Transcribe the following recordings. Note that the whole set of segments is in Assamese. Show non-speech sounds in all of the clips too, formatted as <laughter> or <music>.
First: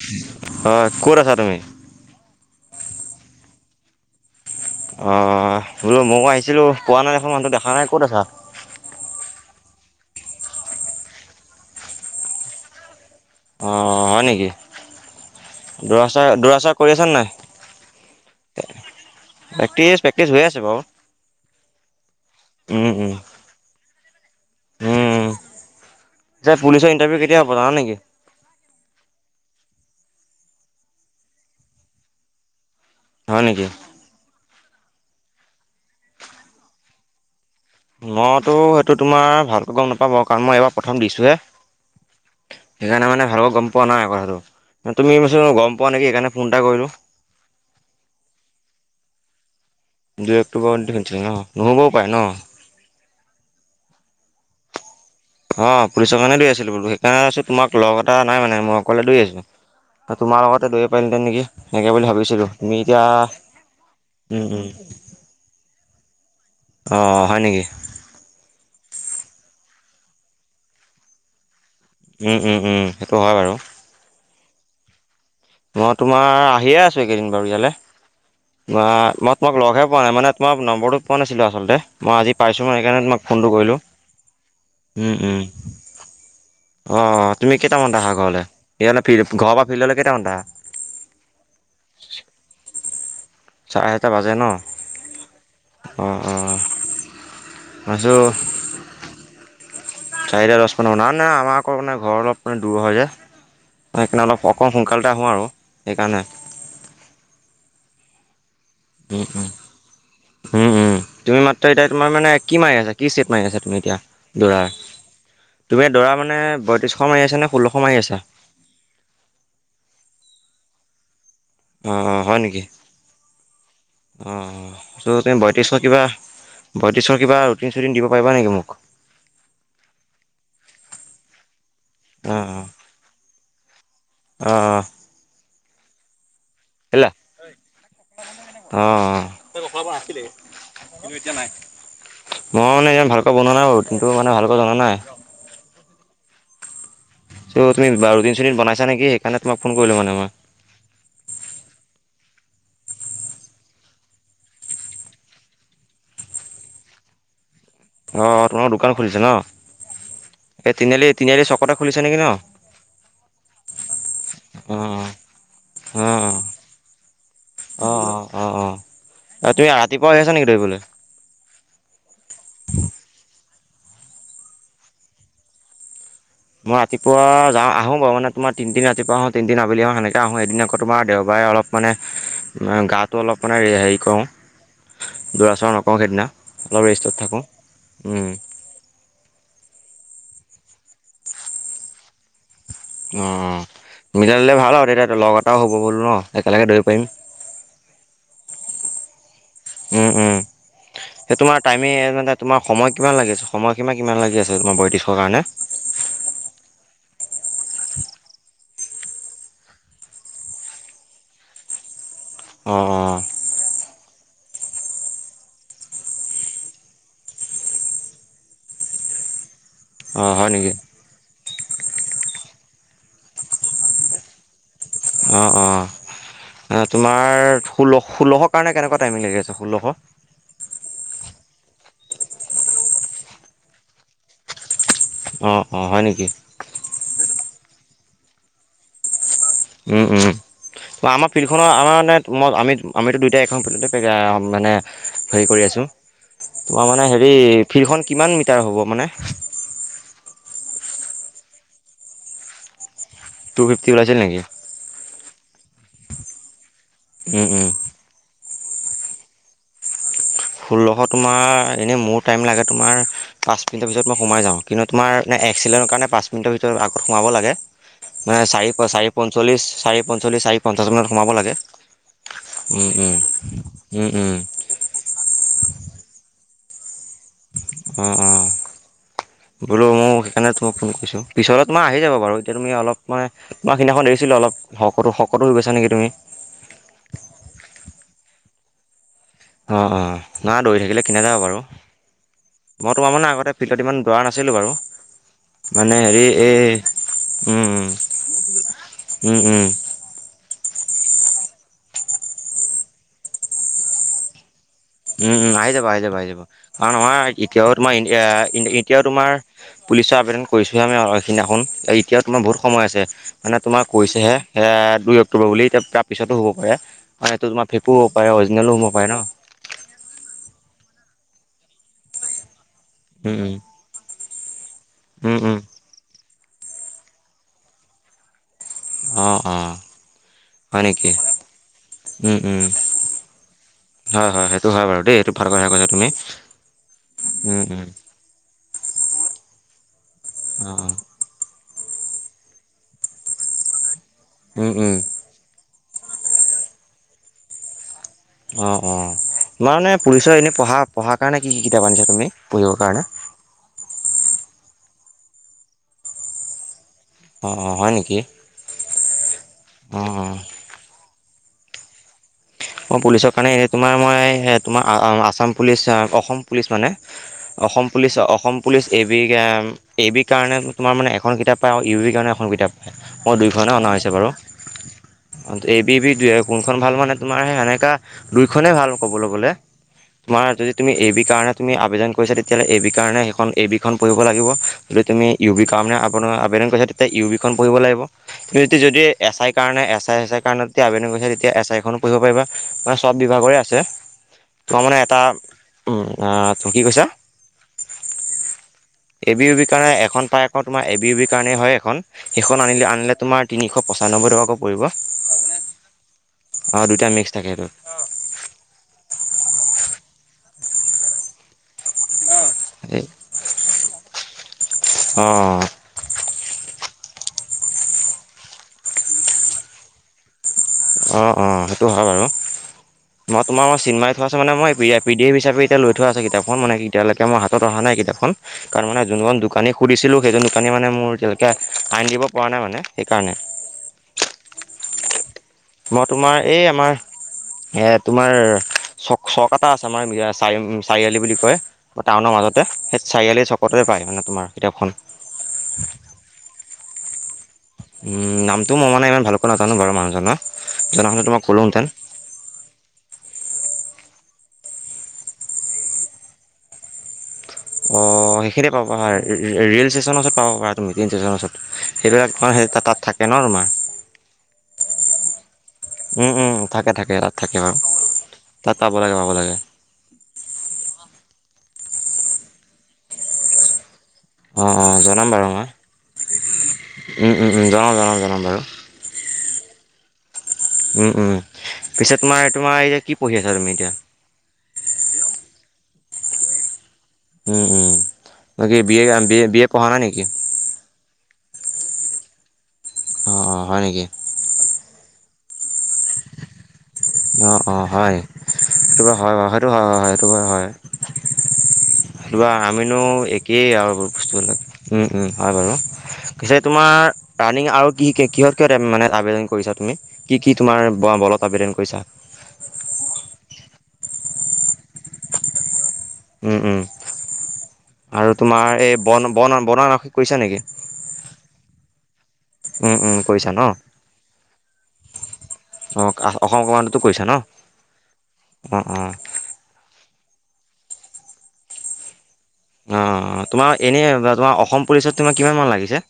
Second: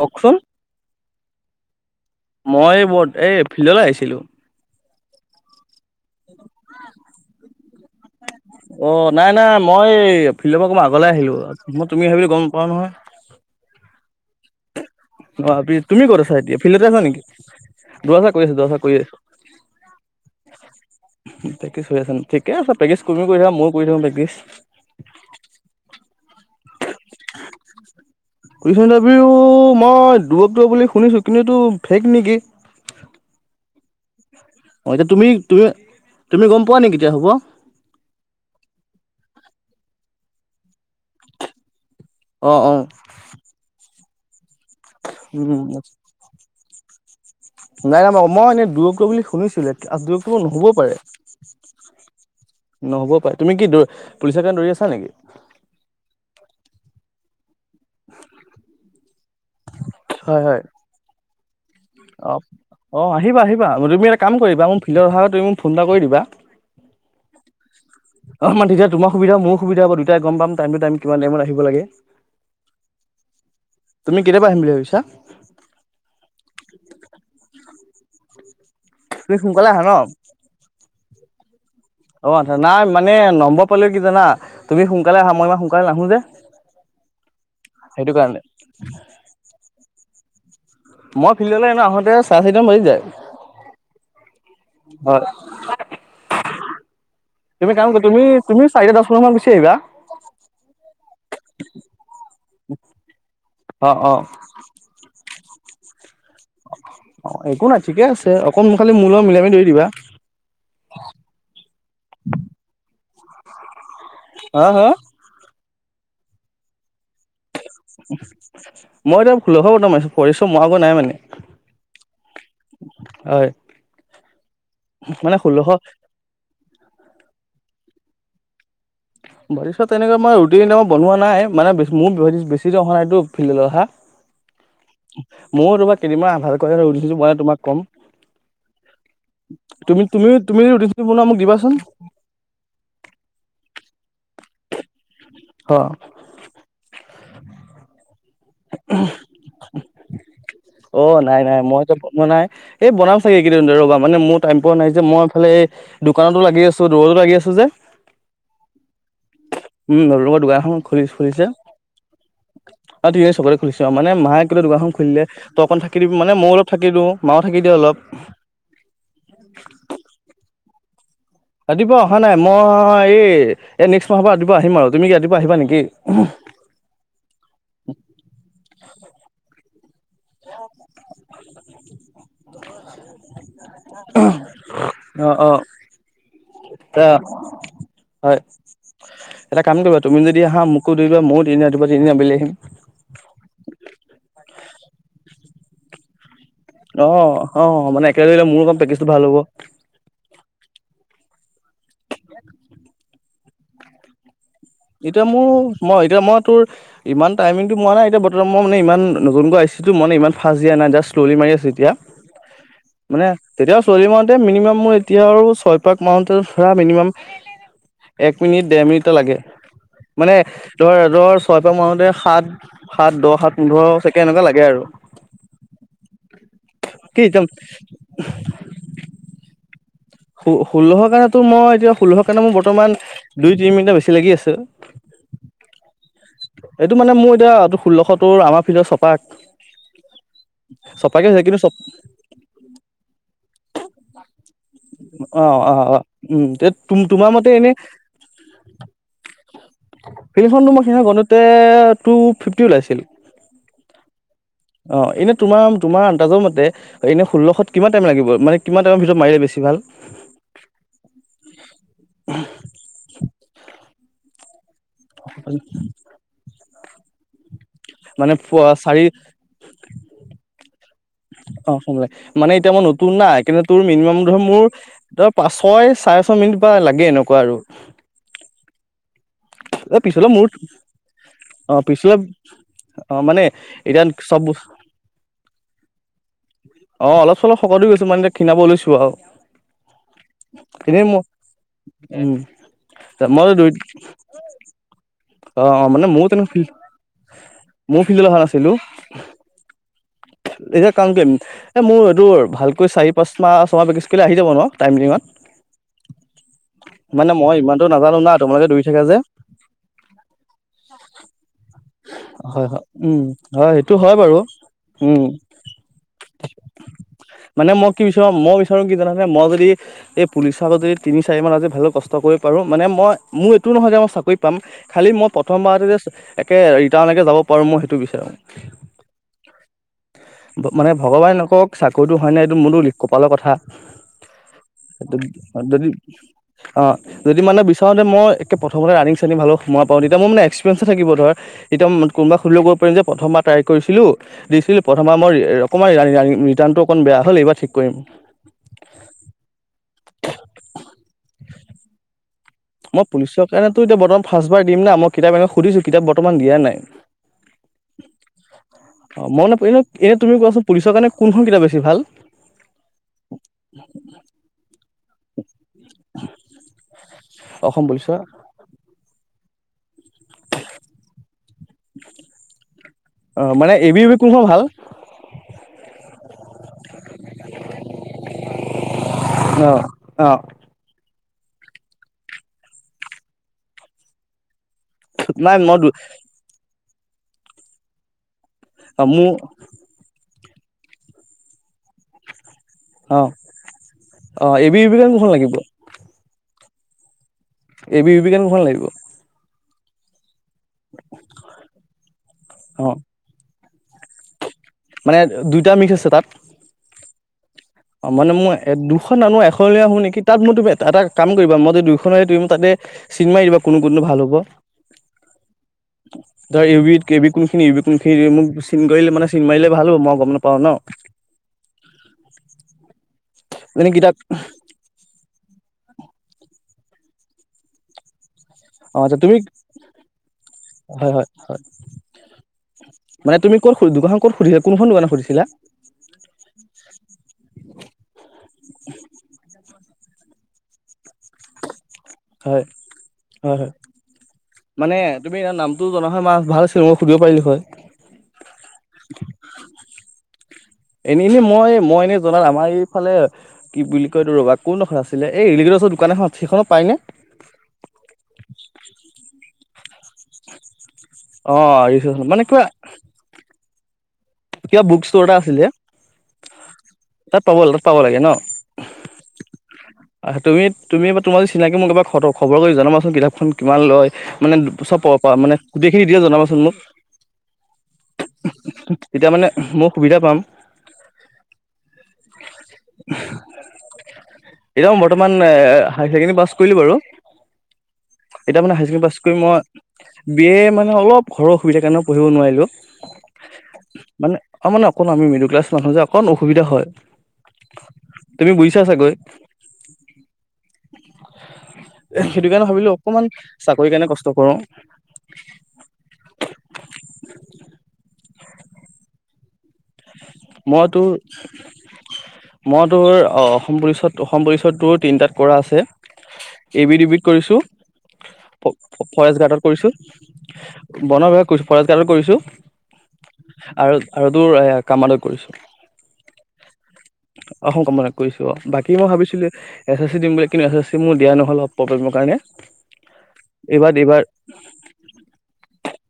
কওকচোন হয় ক'ত আছা তুমি? মই এই বত এই ফিল্ডলৈ আহিছিলোঁ। অ', বোলো ময়ো আহিছিলোঁ পোৱা নাই দেখোন মানুহটো দেখা নাই ক'ত আছা? অ', নাই নাই মই ফিল্ডৰ পৰা অকমান আগলৈ আহিলো, মই তুমি আহিবা বুলি গম নাপাও নহয়। অ', হয় নেকি? অ', তুমি দৌৰা ক'ত চৌৰা আছা এতিয়া, দৌৰা চৌৰা ফিল্ডতে কৰি আছা নেকি, নাই দৰা চৰা কৰি আছোঁ দৰা চৰা কৰি আছোঁ। পেকেজ <unintelligible> প্ৰেক্টিছ হৈ আছে ন ঠিকে আছে, উম, প্ৰেক্টিছ উম, তুমি কৰি থকা ময়ো কৰি থাকো। প্ৰেক্টিছ উম। যে পুলিচৰ ইণ্টাৰভিউ <unintelligible> কেতিয়া হ'ব জানা নেকি মই দূৰত্ব তৰ বুলি শুনিছো, কিন্তু এইটো ফেক নেকি? হয় নেকি। অ' এতিয়া তুমি তুমি তুমি গ'ম পোৱা নেকি কেতিয়া হ'ব। মইতো টো তোমাৰ ভালকৈ গ'ম নাপাওঁ বাৰু। কাৰণ মই এইবাৰ প্ৰথম দিছোহে। অ অ সেইকাৰণে মানে ভালক গ'ম পোৱা নাই কথাটো। তুমি এই বস্তুটো উম গম পোৱা নেকি? সেইকাৰণে ফোন এটা কৰিলো। নাই নাই ম মই এনে দূৰগ বুলি শুনিছিলোঁ দুই <unintelligible> নহবও অক্টোবৰত পাৰে শুনিছিলোঁ ন নহ'বও পাৰে ন নহ'ব পাৰে তুমি কি দ পুলিচ কাৰণে দৌৰি আছা নেকি? অ', পুলিচৰ কাৰণে দৌৰি আছিলো বোলো সেইকাৰণে ভাবিছো তোমাক লগ এটা নাই মানে মই অ'কলে দৌৰি আছিলো, হয় তোমাৰ হয় লগতে দৌৰিব পাৰিলোহেতেন নেকি। এনেকে বুলি অ', ভাবিছিলোঁ তুমি এতিয়া অ', আহিবা আহিবা তুমি এটা কাম উম উম কৰিবা মোৰ ভিলডত অহাৰ আগত তুমি মোক ফোন এটা কৰি দিবা। অ' হয় নেকি? অ' মানে তেতিয়া তোমাৰো সুবিধা, মোৰো সুবিধা হ'ব দুটাই গ'ম পাম টাইমটো টাইম কিমান টাইমত আহিব লাগে। উম উম উম সেইটো হয় বাৰু তুমি কেতিয়াবা আহিম বুলি ভাবিছা। মই তোমাৰ আহিয়ে আছো এইকেইদিন বাৰু ইয়ালৈ। অ' তুমি মই তোমাক সোনকালে আহা লগহে ন পোৱা নাই মানে তোমাৰ নম্বৰটো পোৱা নাছিলো, আচলতে। মই আজি অ', পাইছোঁ, মই নাই মানে সেইকাৰণে মই ফোনটো নম্বৰ কৰিলোঁউম, পালে কি জানা তুমি সোনকালে আহা মই ইমান সোনকালে নাহো যে উম। অ' তুমি কেইটামান সেইটো আহা কাৰণে ঘৰলে ইহ ফ্লি ঘৰৰ পৰা ফিল্ডলৈ কেইটামান আহা। মই ফিল্ডলৈ এনো আহোতে চাৰে চাৰিটাম বাজি যায়। চাৰে এটা বাজে ন হয় অ' অ'। তুমি কাম কৰ তুমি তুমি চাৰিটা দহ পোন্ধৰ মান গুচি আহিবা। চাৰিটা দহ পোন্ধৰ মান ন নে আমাৰ আকৌ মানে ঘৰ অলপ মানে দূৰ হয় যে। অ', অ', সেইকাৰণে অলপ অকণমান সোনকাল আহোঁ আৰু সেইকাৰণে। অ' একো নাই ঠিকে আছে, অকণ খালি মোৰ উম লগত উম মিলাই দৌৰি দিবা। উম, উম, তুমি মাত্ৰ এতিয়া তোমাৰ মানে কি মাৰি আছ কি চেট মাৰি আছা তুমি এতিয়া। দৰা হা হা তুমি দৰা মানে বয়ত্ৰিশশ মাৰি আছা নে। মই ষোল্লশ এতিয়া মাৰি আছা ষোল্লস বৰ্তমান মাৰি আছো, বৰত্ৰিচ্ছশ মৰাগে নাই মানে। অ' অ' হয় নেকি। হয় অ' ত মানে ষোল্লশ বয়ত্ৰিচ্ছশৰ কিবা বয়ত্ৰিচ্ছশৰ কিবা ৰুটিন চুটিন দিব। পাৰিবা নেকি মোক। বৰত্ৰিচ্ছশ তেনেকা মই ৰুটিন এতিয়া মই বনোৱা নাই মানে বে। মোৰ অ বেছি অহা নাইতো ফ্লিডলৈ অহা অ মই তোমাৰ কেইদিনমান আধাৰ ক, কেলা উঠিছো মই তোমাক কম। অ তুমি তুমিও তুমি ৰোটনটো বনোৱা মোক দিবাচোন। মই মানে ইমান ভালকৈ বনোৱা নাই। বাৰু কিন্তু মানে ভালকৈ জনা নাই। অ' ত' তুমি কিবা ৰুটিন চোটিন বনাইছা নেকি, সেইকাৰণে তোম ফোন কৰিলো মানে মই। অ' নাই নাই মইত বনোৱা নাই এই বনাম চাগে এই কেইদিন ৰবা মানে মোৰ টাইম পোৱা নাই যে মইফালে এই। দোকানতো লাগি আছো, দৌৰৰতো লাগি আছো যে। অ' তোমাৰ দোকান খুলিছে ন উম, নতুন কৈ দোকান এই খন তিনিআলি তিনিআলি খুলিছে। চকতে খুলিছে নেকি ন অ অ' তুমি চবৰে খুলিছো আৰু মানে মায়ে কিন্ত দোকানখন খুলিলে ত অকণ থাকি দি অ মানে মই অলপ থাকি দিওঁ। মাও থাকি দিয়ে অ' অলপ। অ' অ' অ' তুমি ৰাতিপুৱা আহি আছা নেকি দৌৰিবলৈ। ৰাতিপুৱা অহা নাই মই এই এই নেক্সট মাহৰ পৰা ৰাতিপুৱা আহিম আৰু তুমি ৰাতিপুৱা আহিবা নেকি? মই ৰাতিপুৱা যা আহো বাৰু মানে তোমাৰ তিনদিন ৰাতিপুৱা আহো তিনদিন আবেলি আহো। আহোঁ এদিন আকৌ তোমাৰ দেওবাৰে অলপ মানে গাটো অলপ মানে হেৰি কৰোঁ। অ দৌৰাচৰা নকৰওঁ সেইদিনা অলপ অ। ৰেষ্টত অ থাকোঁ। হয় এটা কাম কৰিবা তুমি যদি আহা, মোকো দিবা ময়ো তিনি দিন আবেলি আহিম। অ' মিলাই দিলে ভাল আৰু তেতিয়া তোৰ লগ এটাও হ'ব বোলো ন। একেলগে দৌৰিব পাৰিম অ' অ' মানে একেলগে মোৰো প্ৰেকটিছটো ভাল হ'ব। উম, উম, সেই তোমাৰ টাইমে মানে তোমাৰ সময় কিমান লাগি আছে, সময়সীমা কিমান লাগি আছে? তোমাৰ বয়ত্ৰিছৰ এতিয়া কাৰণে মোৰ মই এতিয়া মই তোৰ ইমান টাইমিংটো মোৱা নাই এতিয়া বৰ্তমান মোৰ ইমান এই ফাষ্ট দিয়া নাই জাষ্ট মাৰি আছো এতিয়া অঁ অঁ মানে <unintelligible> চলি মতে মিনিমাম মোৰ এতিয়া আৰু ছয় পাক মাৰোতে ধৰা মিনিমাম এক মিনিট দেৰ মিনিট লাগে অঁ মানে হয় নেকি ধৰ ধৰ ছয়পাক মাৰোতে সাত সাত দহ সাত পোন্ধৰ ছেকেণ্ড এটা লাগে আৰু। অহ' অ'। কি একদম তোমাৰ ষোল্ল ষোল্লশৰ কাৰণে কেনেকুৱা টাইমিং লাগি আছে ষোল্লশ? ষোল্লশৰ কাৰণে মই এতিয়া ষোল্লশৰ কাৰণে মোৰ বৰ্তমান দুই তিনি মিনিটৰ বেছি লাগি আছে। অ'অ' হয় নেকি? এইটো মানে মোৰ এতিয়াটো ষোল্লশ তোৰ আমাৰ ফিল্ডত চপাক উম, উম, বা চপাকে আমাৰ হৈছে ফিল্ড কিন্তু খনৰ চপ আমাৰ মানে আমি আমিতো টু <unintelligible> অ'অ'অ'উম, এ তু মানে হেৰি তোমাৰ মতে এনে ফিল্ডখন কিমান মিটাৰ হ'ব মানে <unintelligible> মই সিদিনা খন গনোটে টু ফিফটি ওলাইছিল। টু ফিফটি ওলাইচিল নেকি? অ এনে তোমাৰ, তোমাৰ আন্দাজৰ মতে এনেই উম উম ষোল্লশত কিমান টাইম লাগিব, মানে কিমান টাইমৰ ভিতৰত মাৰিলে বেছি ভাল? ষোল্লশ তোমাৰ এনেই মোৰ টাইম লাগে তোমাৰ পাঁচ মিনিটৰ পিছত মই সোমাই যাওঁ। কিন্তু তোমাৰ এক্সিলেন কাৰণে পাঁচ মিনিটৰ ভিতৰত আগত সোমাব লাগে। মানে চাৰি চাৰি পঞ্চলিশ, চাৰি পঞ্চলিশ, চাৰি পশ অ' <unintelligible> মানে এতিয়া মই উম নতুন উম নাই কিন্ত তোৰ উম মিনিমাম উম ধ মোৰ তাৰ পাঁচ ছয় চাৰে ছয় মিনিট বা লাগে এনেকুৱা আৰু। অঁ অঁ বোলো এ মোৰ পিছলে সেইকাৰণে তোমাক ফোন কৰিছো, পিছলে অ তোমাৰ আহি পিছলে যাব বাৰু এতিয়া তুমি অ অলপ মান মানে তোমাৰ এতিয়া সিদিনাখন দেখিছিলো চব অলপ শকতো, শকতো হৈ গাইছা নেকি তুমি? অ' অলপ চলপ শকত গৈছো মানে এতিয়া শিনাব লৈছো আৰু। অ' অ' না দৌৰি থাকিলে এনেই কিনে মই যাবা বাৰু। উম মই তোমাৰ মানে মই আগতে দুই ফিল্ডত ইমান দৌৰা নাই আছিল বাৰু, অ মানে হেৰি ময়ো তেনেকুৱা এই ফিল্ড উম, ময়ো ফিল্ডলৈ অহা নাছিলো উম, উম, উম। এতিয়া কাম কৰিম এই মোৰ এইটো ভালকৈ চাৰি পাঁচমাহ ছমাহ পেক্ট্ৰিজ কৰিলে আহি যাব ন? টাইমিঙত উম, উম, আহি যাব-আহি যাব-আহি যাব কাৰণ আমাৰ মানে মই এতিয়াও ইমানটো তোমাৰ নাজানো না তোমালোকে দৌৰি এতিয়াও থাকা যে তোমাৰ পুলিচৰ আবেদন কৰিছোঁহে আমি এই খিদিনাখন এতিয়াও তোমাৰ বহুত হয় হয় সময় আছে উম মানে হয় তোমাক সেইটো হয় কৈছেহে বাৰু স দুই উম অক্টোবৰ বুলি এতিয়া তাৰ পিছতো হ'ব পাৰে। হেইটো তোমাৰ মানে মই ফেকো কি হ'ব বিচাৰো পাৰে মই অৰিজিনেলো বিচাৰো হ'ব কি পাৰে ন! জানানে মই যদি এই পুলিৰ আগত যদি তিনি চাৰি মান আজি ভালকে কষ্ট কৰিব পাৰো মানে মই মোৰ এইটো নহয় যে মই চাকৰি পাম খালী মই প্ৰথমবাৰতে যে একে ৰিটাৰ্ণলৈকে যাব পাৰোঁ মই সেইটো বিচাৰোঁ। অ', অ'। মানে ভগৱানে নকওক চাকৰিতটো হয় উম, নাই উম, এই মোৰো লি কপালৰ কথা হয় হয় সেইটো হয় বাৰু দেই এইটো ভাল কথা কৈছা যদি তুমি। অ', যদি মানে বিচাৰোতে মই একে প্ৰথমতে ৰানি ভালো পাওঁ তেতিয়া মানে একসপিৰিয়ঞ্চে থাকিব ধৰা এতিয়া কোনোবাৱে সোধিলেও কব পাৰিম যে প্ৰথম বা ট্ৰাই কৰিছিলো অঁ দিছিল অঁ প্ৰথম বা মই অকণমান ৰিটাণটো অকণ বেয়া হ'ল এইবাৰ ঠিক কৰিম। অ', অ', তোমাৰ মানে পুলিচৰ এনেই পঢ়া পঢ়াৰ কাৰণে কি কি কিতাপ আনিছা তুমি? পঢ়িবৰ কাৰণে মই পুলিচৰ কাৰণেতো এতিয়া বৰ্তমান ফাৰ্ষবাৰ দিম না মই কিতাপ এনেই সুধিছোঁ কিতাপ বৰ্তমান দিয়া নাই। অ', অ', হয় নেকি? অ', মই অলপ এনে অঁ এনে তুমি অঁ কোৱাছোন পুলিচৰ কাৰণে কোনখন কিতাপ বেছি ভাল? মই পুলিচৰ কাৰণে এই তোমাৰ মই তোমাৰ আ আচাম পুলিচ অসম পুলিচ মানে Assam police Assam police A B A বিৰ কাৰণে তোমাৰ মানে এখন কিতাপ পায় আৰু ইউ বি কাৰণে এখন কিতাপ পায় মই অ' দুইখনে মানে অনা এ বি ইউ হৈছে বি বাৰু। কোনখন ভাল এবিবি <unintelligible> কোনখন ভাল মানে তোমাৰ হে এনেকা দুইখনেই ভাল ক'বলৈ গ'লে অ' অ' তোমাৰ যদি তুমি এবি কাৰণে তুমি আবেদন কৰিছা তেতিয়াহ'লে এ বি কাৰণে সেইখন এ বি খন পঢ়িব লাগিব যদি তুমি ইউ নাই বি মই কাৰণে আ আবেদন কৰিছা তেতিয়া ইউ বি খন পঢ়িব লাগিব। দুইটো যদি মোৰ এছ আই কাৰণে এছ আই এছ আই কাৰণে আবেদন কৰিছা তেতিয়া এছ আইখনো পঢ়িব পাৰিবা। অ', চব বিভাগৰে আছে, অ' এ বি তোমাৰ ইউ বি মানে কাৰণে এটা কোনখন লাগিব উম বা ত' কি কৈছা? এ বি বিবি কাৰণে কোন খন লাগিব? এ বি বিপি কাৰণে এখন পাই আক তোমাৰ এ বি ইউ বিৰ কাৰণ হয় এখন সেইখন আনিলে অ' আনিলে তোমাৰ তিনিশ পঁচানব্বৈ টকাকৈ পৰিব মানে দুইটা মিক্স আছে তাত অ দুটা মিক্স থাকে সেইটো অ মানে মই এ দুখন নানো এখনই আনো নেকি তাত মই তুমি এটা কাম কৰিবা মই যদি দুইখনে তুমি তাতে চিন মাৰি দিবা কোনটো কোনটো ভাল হ'ব। অঁ ধৰা উউ বিত কে বি কোনখিনি উবি কোনখিনি দিয়ে মোক চিন কৰিলে মানে চিন মাৰিলে ভাল হব মই গম নাপাওঁ ন। অ', অ', সেইটো হয় বাৰু, মই তোমাৰ মই মানে চিনমাৰি কিতাপ থোৱা আছো মানে মই পি দি এফ হিচাপে তিয়া লৈ থোৱা আছে কিতাপখন, মানে এতিয়ালৈকে মই হাতত অহ নাই কিতাপখন। কাৰণ অ মানে আচ্ছা যোনখন তুমি দোকানীক সুধছিলো, সেইজন দোকানীয়ে মানে মোৰ হয় হয় এতিয়ালৈকে হয় আনি দিব পৰা নাই মানে সেইকাৰণে। মানে তুমি ক'ত দোকানখন ক'ত সুধছিলা? কোনখন দোকানত সুধিছিলা? মই তোমাৰ এই আমাৰ এ তোমাৰ চ চক এটা আছ আমাৰ মিৰা চাৰিআম চাৰিআলি বুলি কয়। টাউনৰ হয় মাজতে, সেই চাৰিআলি হয় হয় চকতে পায় মানে তোমাৰ মানে কিতাপখন। তুমি নামটো জনা হয় মই ভাল আছিল মই সুধিব পাৰিলো হয়। উম, নামটো মই মানে ইমান ভালকৈ নাজানো বাৰু মানুহজনৰ। জনা এনে হ'লে এনেই তোমাক মই, ক'লোহেঁতেন মই এনে জনাত আমাৰ এইফালে কি বুলি কয় এইটো ৰ'বা, কোনডোখৰ আছিলে এই ৰেলি গেটৰ ওচৰত দোকান এখনত সেইখনত পাইনে? অঁ সেইখিনিয়ে পাবা ৰে'ল ষ্টেচনৰ ওচৰত পাব পাৰা তুমি, টেইন ষ্টেনৰ অ ওচৰত, ৰিচেপচনত সেইবিলাক মানে তাৰ কিবা তাত থাকে ন তোমাৰ। কিবা বুক ষ্ট'ৰ এটা আছিল যে? উম, উম, থাকে, থাকে তাত থাকে বাৰু, পাব লাগে ন তাত পাব লাগে, পাব লাগে। তুমি তুমি এবাৰ তোমাৰ যদি চিনাকি মোক এবাৰ খব খবৰ কৰি জনাবাচোন কিতাপখন কিমান লয়। মানে অঁ অঁ চব প জনাম পৰা বাৰু মানে মই গোটেইখিনি এতিয়া জনাবাচোন মোক। উম, উম, উম জনাম, জনাম, জনাম বাৰু। তিয়া মানে মও সুবিধা পাম। উম, উম পিছত তোমাৰ, তোমাৰ এই যে কি পঢ়ি আছা তুমি এতিয়া? উম, এ হায়াৰ ছেকেণ্ডাৰী পাছ কৰিলো বাৰু। উম উম এতিয়া মানে বাকী higher B A secondary pass কৰি বি এ মই বি এ পঢ়া নাই নেকি বি এ মানে অলপ ঘৰৰ অসুবিধা কাৰণে পঢ়িব নোৱাৰিলোঁ। অ', অ', হয় নেকি? কণ আমি মিডল ক্লাছ মানুহ যে অকণ অসুবিধা হয়। অ', অ', হয় তুমি বুজিছা সেইটো চাগৈ বাউ হয় বাউ, সেইটো হয়, হয়, হয় সেইটো হয়। তুবা সেইটো কাৰণে ভাবিলোঁ আমিনো অকণমান একেই চাকৰি আৰু কাৰণে কষ্ট কৰোঁ বস্তুবিলাক, উম, উম হয় বাৰু। পিছে তোমাৰ ৰানিং আৰু কি কিহত কিহত মানে আবেদন কৰিছা? তুমি, কি কি তোমাৰ মই তোৰ বলত আবেদন কৰিছা? মই তোৰ অসম পুলিচত, অসম পুলিচতো তিনিটাত কৰা আছে, উম উম এ বি ডি বি ত কৰিছোঁ। আৰু তোমাৰ এই বন ফ-ফৰেষ্ট বন গাৰ্ডত বন কৰিছোঁ, কৰিছা নেকি বনৰ বিভাগত কৰিছোঁ, ফৰেষ্ট গাৰ্ডত কৰিছোঁ। উম উম কৰিছা ন আৰু, আৰু তোৰ এ কৰিছোঁ অ অসম কমাণ্ডোটো কৰিছা ন <unintelligible> কৰিছো অ বাকী মই ভাবিছিলো এছ এছ- দিম বুলি, কিন্তু এছ এছ চি মোৰ দিয়া নহ'ল অলপ প্ৰব্লেমৰ কাৰণে। অ', অ', তোমাৰ এইবাৰ এনে এইবাৰ তোমাৰ অসম পুলিচত তোমাৰ কিমান মান লাগিছে?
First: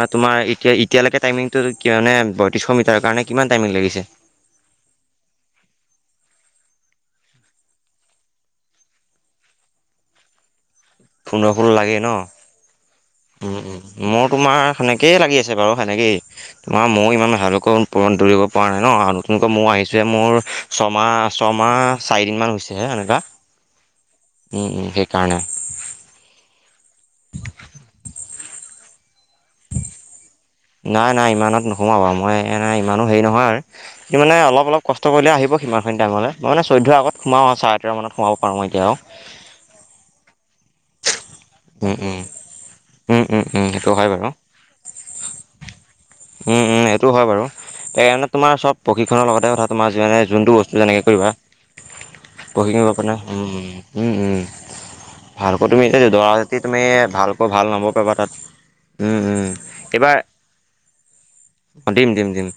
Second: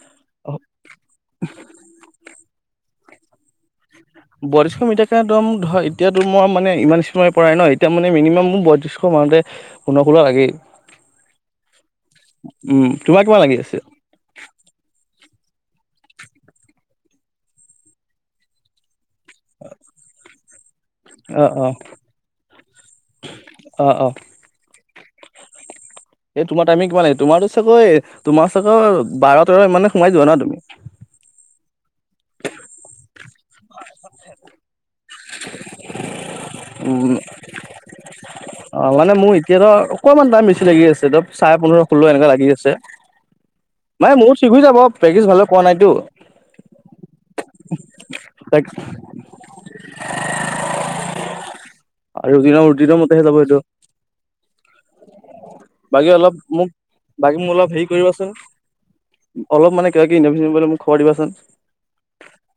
আ তোমাৰ এতিয়া এতিয়ালৈকে টাইমিঙটো কি মানে পয়ত্ৰিছশ মিটাৰৰ কাৰণে কিমান টাইমিং লাগিছে? বয়ত্ৰিছশ মিটাৰ কাৰণে দম ধৰ এতিয়াাতো মই মানে ইমান স্পীড মাৰিব পৰাই ন এতিয়া মানে মিনিমাম মোৰ বত্ৰিশ পাওঁতে পোন্ধৰ ষোল্ল লাগেই। পোন্ধৰ ষোল্ল লাগেই ন'। উম তোমাৰ কিমান উম লাগি উ, আছে মোৰ তোমাৰ সেনেকেই লাগি আছে বাৰু সেনেকেই, তোমাৰ ময়ো ইমান ভালকৈ পূৰণ দৌৰিব পৰা নাই ন'। যেনেকা মই আহিছোহে, মোৰ ছমাহ অ অ ছমাহ চাৰিদিন মান হৈছেহে এনেকুৱা অ অ উম উম সেইকাৰণে। এই তোমাৰ টাইমিং কিমান লাগে, তোমাৰতো চাগৈ তোমাৰ চাগৈ বাৰ তেৰ ইমানে সোমাই যোৱা ন' তুমি। নাই নাই ইমানত নোসোমাও বাৰু, মই এ নাই ইমানো হেৰি নহয় আৰু সি মানে অলপ অলপ কষ্ট কৰিলে আহিব সিমানখিনি টাইমলৈ, মই মানে চধ্য আগ উম সোমাওঁ আৰু চাৰে তেৰ মানত। সোমাব পাৰোঁ মই এতিয়া অ আৰু মানে মোৰ এতিয়াত অকণমান টাইাম বেছি লাগি আছে, চাৰে পোন্ধৰ উম ষোল্ল উম এনেকুৱা লাগি আছে। উম, উম, উম সেইটো হয় মানে বাৰু। মোৰ ঠিক হৈ যাব প্ৰেক্টিচ ভালদৰে কৰা নাইতো উম, উম এইটো হয় বাৰু পেৰেনত তোমাৰ তাক চব প্ৰশিক্ষনৰৰ লগতে কথা তোমাৰ যিমানে যোনটো বস্তু যেনেকে কৰিবা। ৰুটিনৰ কহিম ৰুটিনৰ ৰকনা, মতেহে যাব উম, এইটো উম, উম। ভালকৈ তুমি বাকী এ দৰা অলপ তি মোক তুমি বাকী মোক ভালকৈ অলপ ভাল হেৰি নম্বৰ পাবা কৰিবাচোন তাত। উম উম অলপ মানে কিবা এইবাৰ কিবি ইণ্টাৰভি চিণ্টাৰভিউ পালে মোক খবৰ দিবাচোন। দিম দিম দিম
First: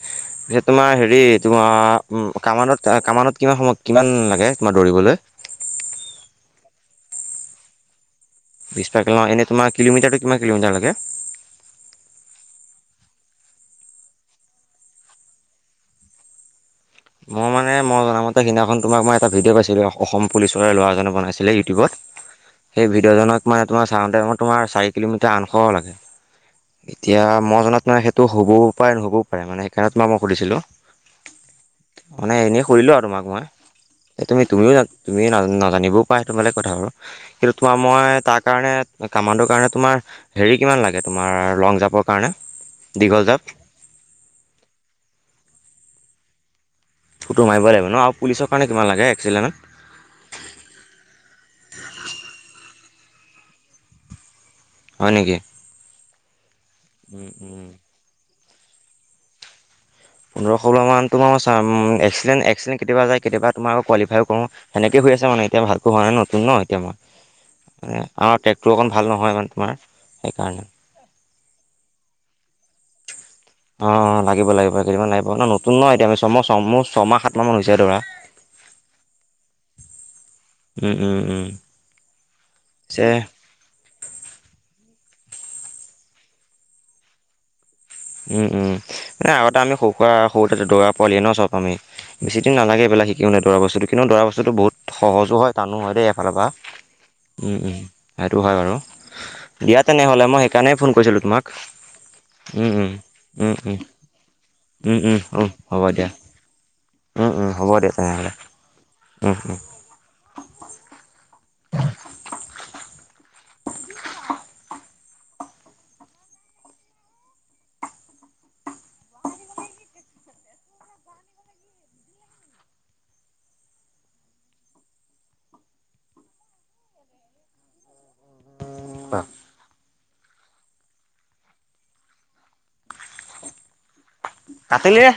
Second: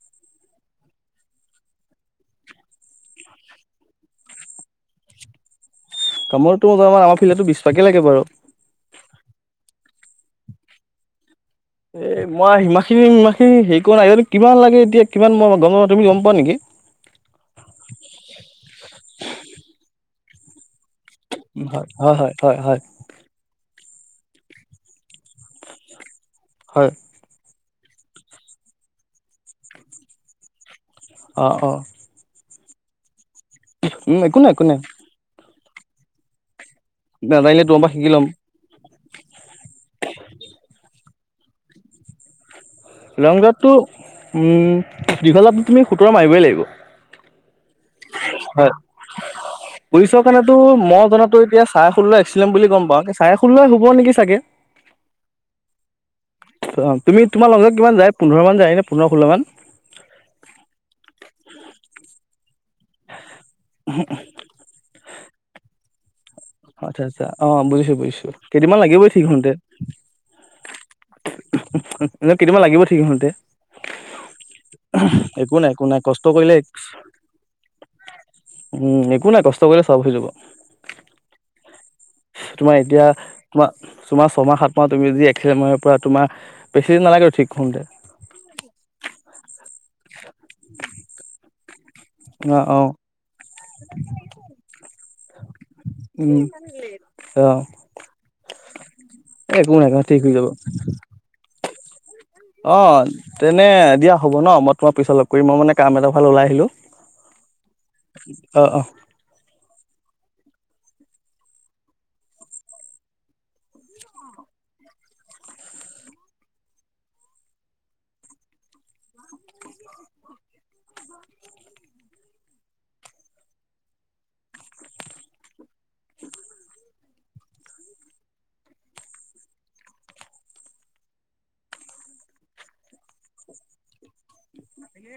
পিছত তোমাৰ হেৰি তোমাৰ কামানত কামাণ্ডত কিমান সময় কিমান লাগে তোমাৰ দৌৰিবলৈ কামোৰটো তাৰ আমাৰ ফিল্ডতো বিশ পাকে লাগে বাৰু। বিশ পাক ন', এনে তোমাৰ কিলোমিটাৰটো কিমান কিলোমিটাৰ লাগে? এ মই সিমাখিনি সিমানখিনি হেৰি কৰা নাই কিমান লাগে, এতিয়া কিমান মই গম পাওঁ তুমি গম পোৱা নেকি? মই মানে মই জনামতে সেইদিনাখন তোমাক মই এটা ভিডিঅ'পাইছিলো, অসম পুলিচৰে ল'ৰা তেনেকুৱা পাইছিলো হয় ইউটিউবত হয় হয় হয় হয় সেই ভিডিঅ' তোত তোমাৰ ছাৰজনৰ তোমাৰ চাৰি কিলোমিটাৰ আঠশ লাগে, হয় এতিয়া মই জনাত সেইটো হ'বও পাৰে নহ'বও পাৰে মানে, সেইকাৰণত তোমাক মই সুধিছিলো। অ', অ'। মানে এনেই সুধিলোঁ আৰু তোমাক মই, উম এই একো তুমি নাই একো তুমিও নাই তুমিও নাজানা ন'। জানিবও পৰা সেইটো বেলেগ কথা বাৰু। কিন্তু নাজানিলে তোমাৰ পৰা মই শিকি ল'ম তাৰ কাৰণে কামান্ডৰ কাৰণে তোমাৰ হেৰি কিমান লাগে? তোমাৰ লং জাপৰ কাৰণে। দীঘল লং জাম্প জাম্পতো, উম দীঘল তুমি সোঁতৰ মাৰিবই লাগিব। সোঁতৰ মাৰিব লাগিব ন', আৰু পুলিচৰ কাৰণে কিমান লাগে এক্সেলেন্ত? পুলিশৰ কাৰণেতো মই জনাতো এতিয়া চাৰে সোল্ল এস্কেলেন্ত বুলি গম পাওঁ চাৰে সোল্লই হ'ব নেকি চাগে? হয় নেকি। অ', তুমি উম তোমাৰ উম। লগত কিমান যায় পোন্ধৰ মান যায় নে, পোন্ধৰ ষোল্ল মান পোন্ধৰ ষোল্ল মান তোমাৰ উ, এস্কেলেন্ত এস্কেলেন্ত কেতিয়াবা যায় কেতিয়াবা তোমাৰ কোৱোলিফাইও কৰোঁ। সেনেকে হৈ আছে এতিয়াও ভালকে হোৱা নাই ন'। ন এতিয়া মই, আচ্ছা আচ্ছা অ বুজিছো আমাৰ বুজিছো আমাৰ ট্ৰেকটো কেইদিনমান অকণ লাগিবই ভাল ঠিক নহয় হওঁতে মানে তোমাৰ সেইকাৰণে <unintelligible> এনে কেইদিনান লাগিব ঠিক হতে অ', লাগিব লাগিব কেইদিনমান লাগিব ন' একো নাই নতুন একো ন' নাই এতিয়া আমি কষ্ট ছমাহ কৰিলে ছম ছমাহ সাত মাহ মান হৈছে ধৰা। উম একো নাই কষ্ট কৰিলে চব হৈ যাব। উম উম উম তোমাৰ এতিয়া পিছে তোমাৰ তোমাৰ ছমাহ সাত মাহ তুমি যি মাৰিব পৰা তোমাৰ বেছি দিন নালাগে ঠিক হওঁতে উম উম মানে আগতে আমি সৰুৰা সৰুতে দৌৰা পোৱালিয়ে ন' চব আমি। বেছিদিন অ অ নালাগে এইবিলাক শিকি নাই, দৌৰা বস্তুটো কিন্তু দৌৰা বস্তুটো বহুত সহজো হয় টানো হয় দেই এফালৰ উম পৰা। অ উম উ। সেইটো হয় বাৰু, একো দিয়া নাই একো নাই ঠিক তেনেহ'লে হৈ মই যাব সেইকাৰণেই ফোন কৰিছিলো তোমাক। উম উম অ', উম তেনে উম দিয়া হ'ব ন', মই তোমাক উম পিছত লগ কৰিম, মই মানে কাম এটা ফালে ওলাই আহিলো। উ উ, হ'ব দে তেনেহ'লে, অ অ উ উ। বাৰ <unintelligible> কাতিলি <unintelligible>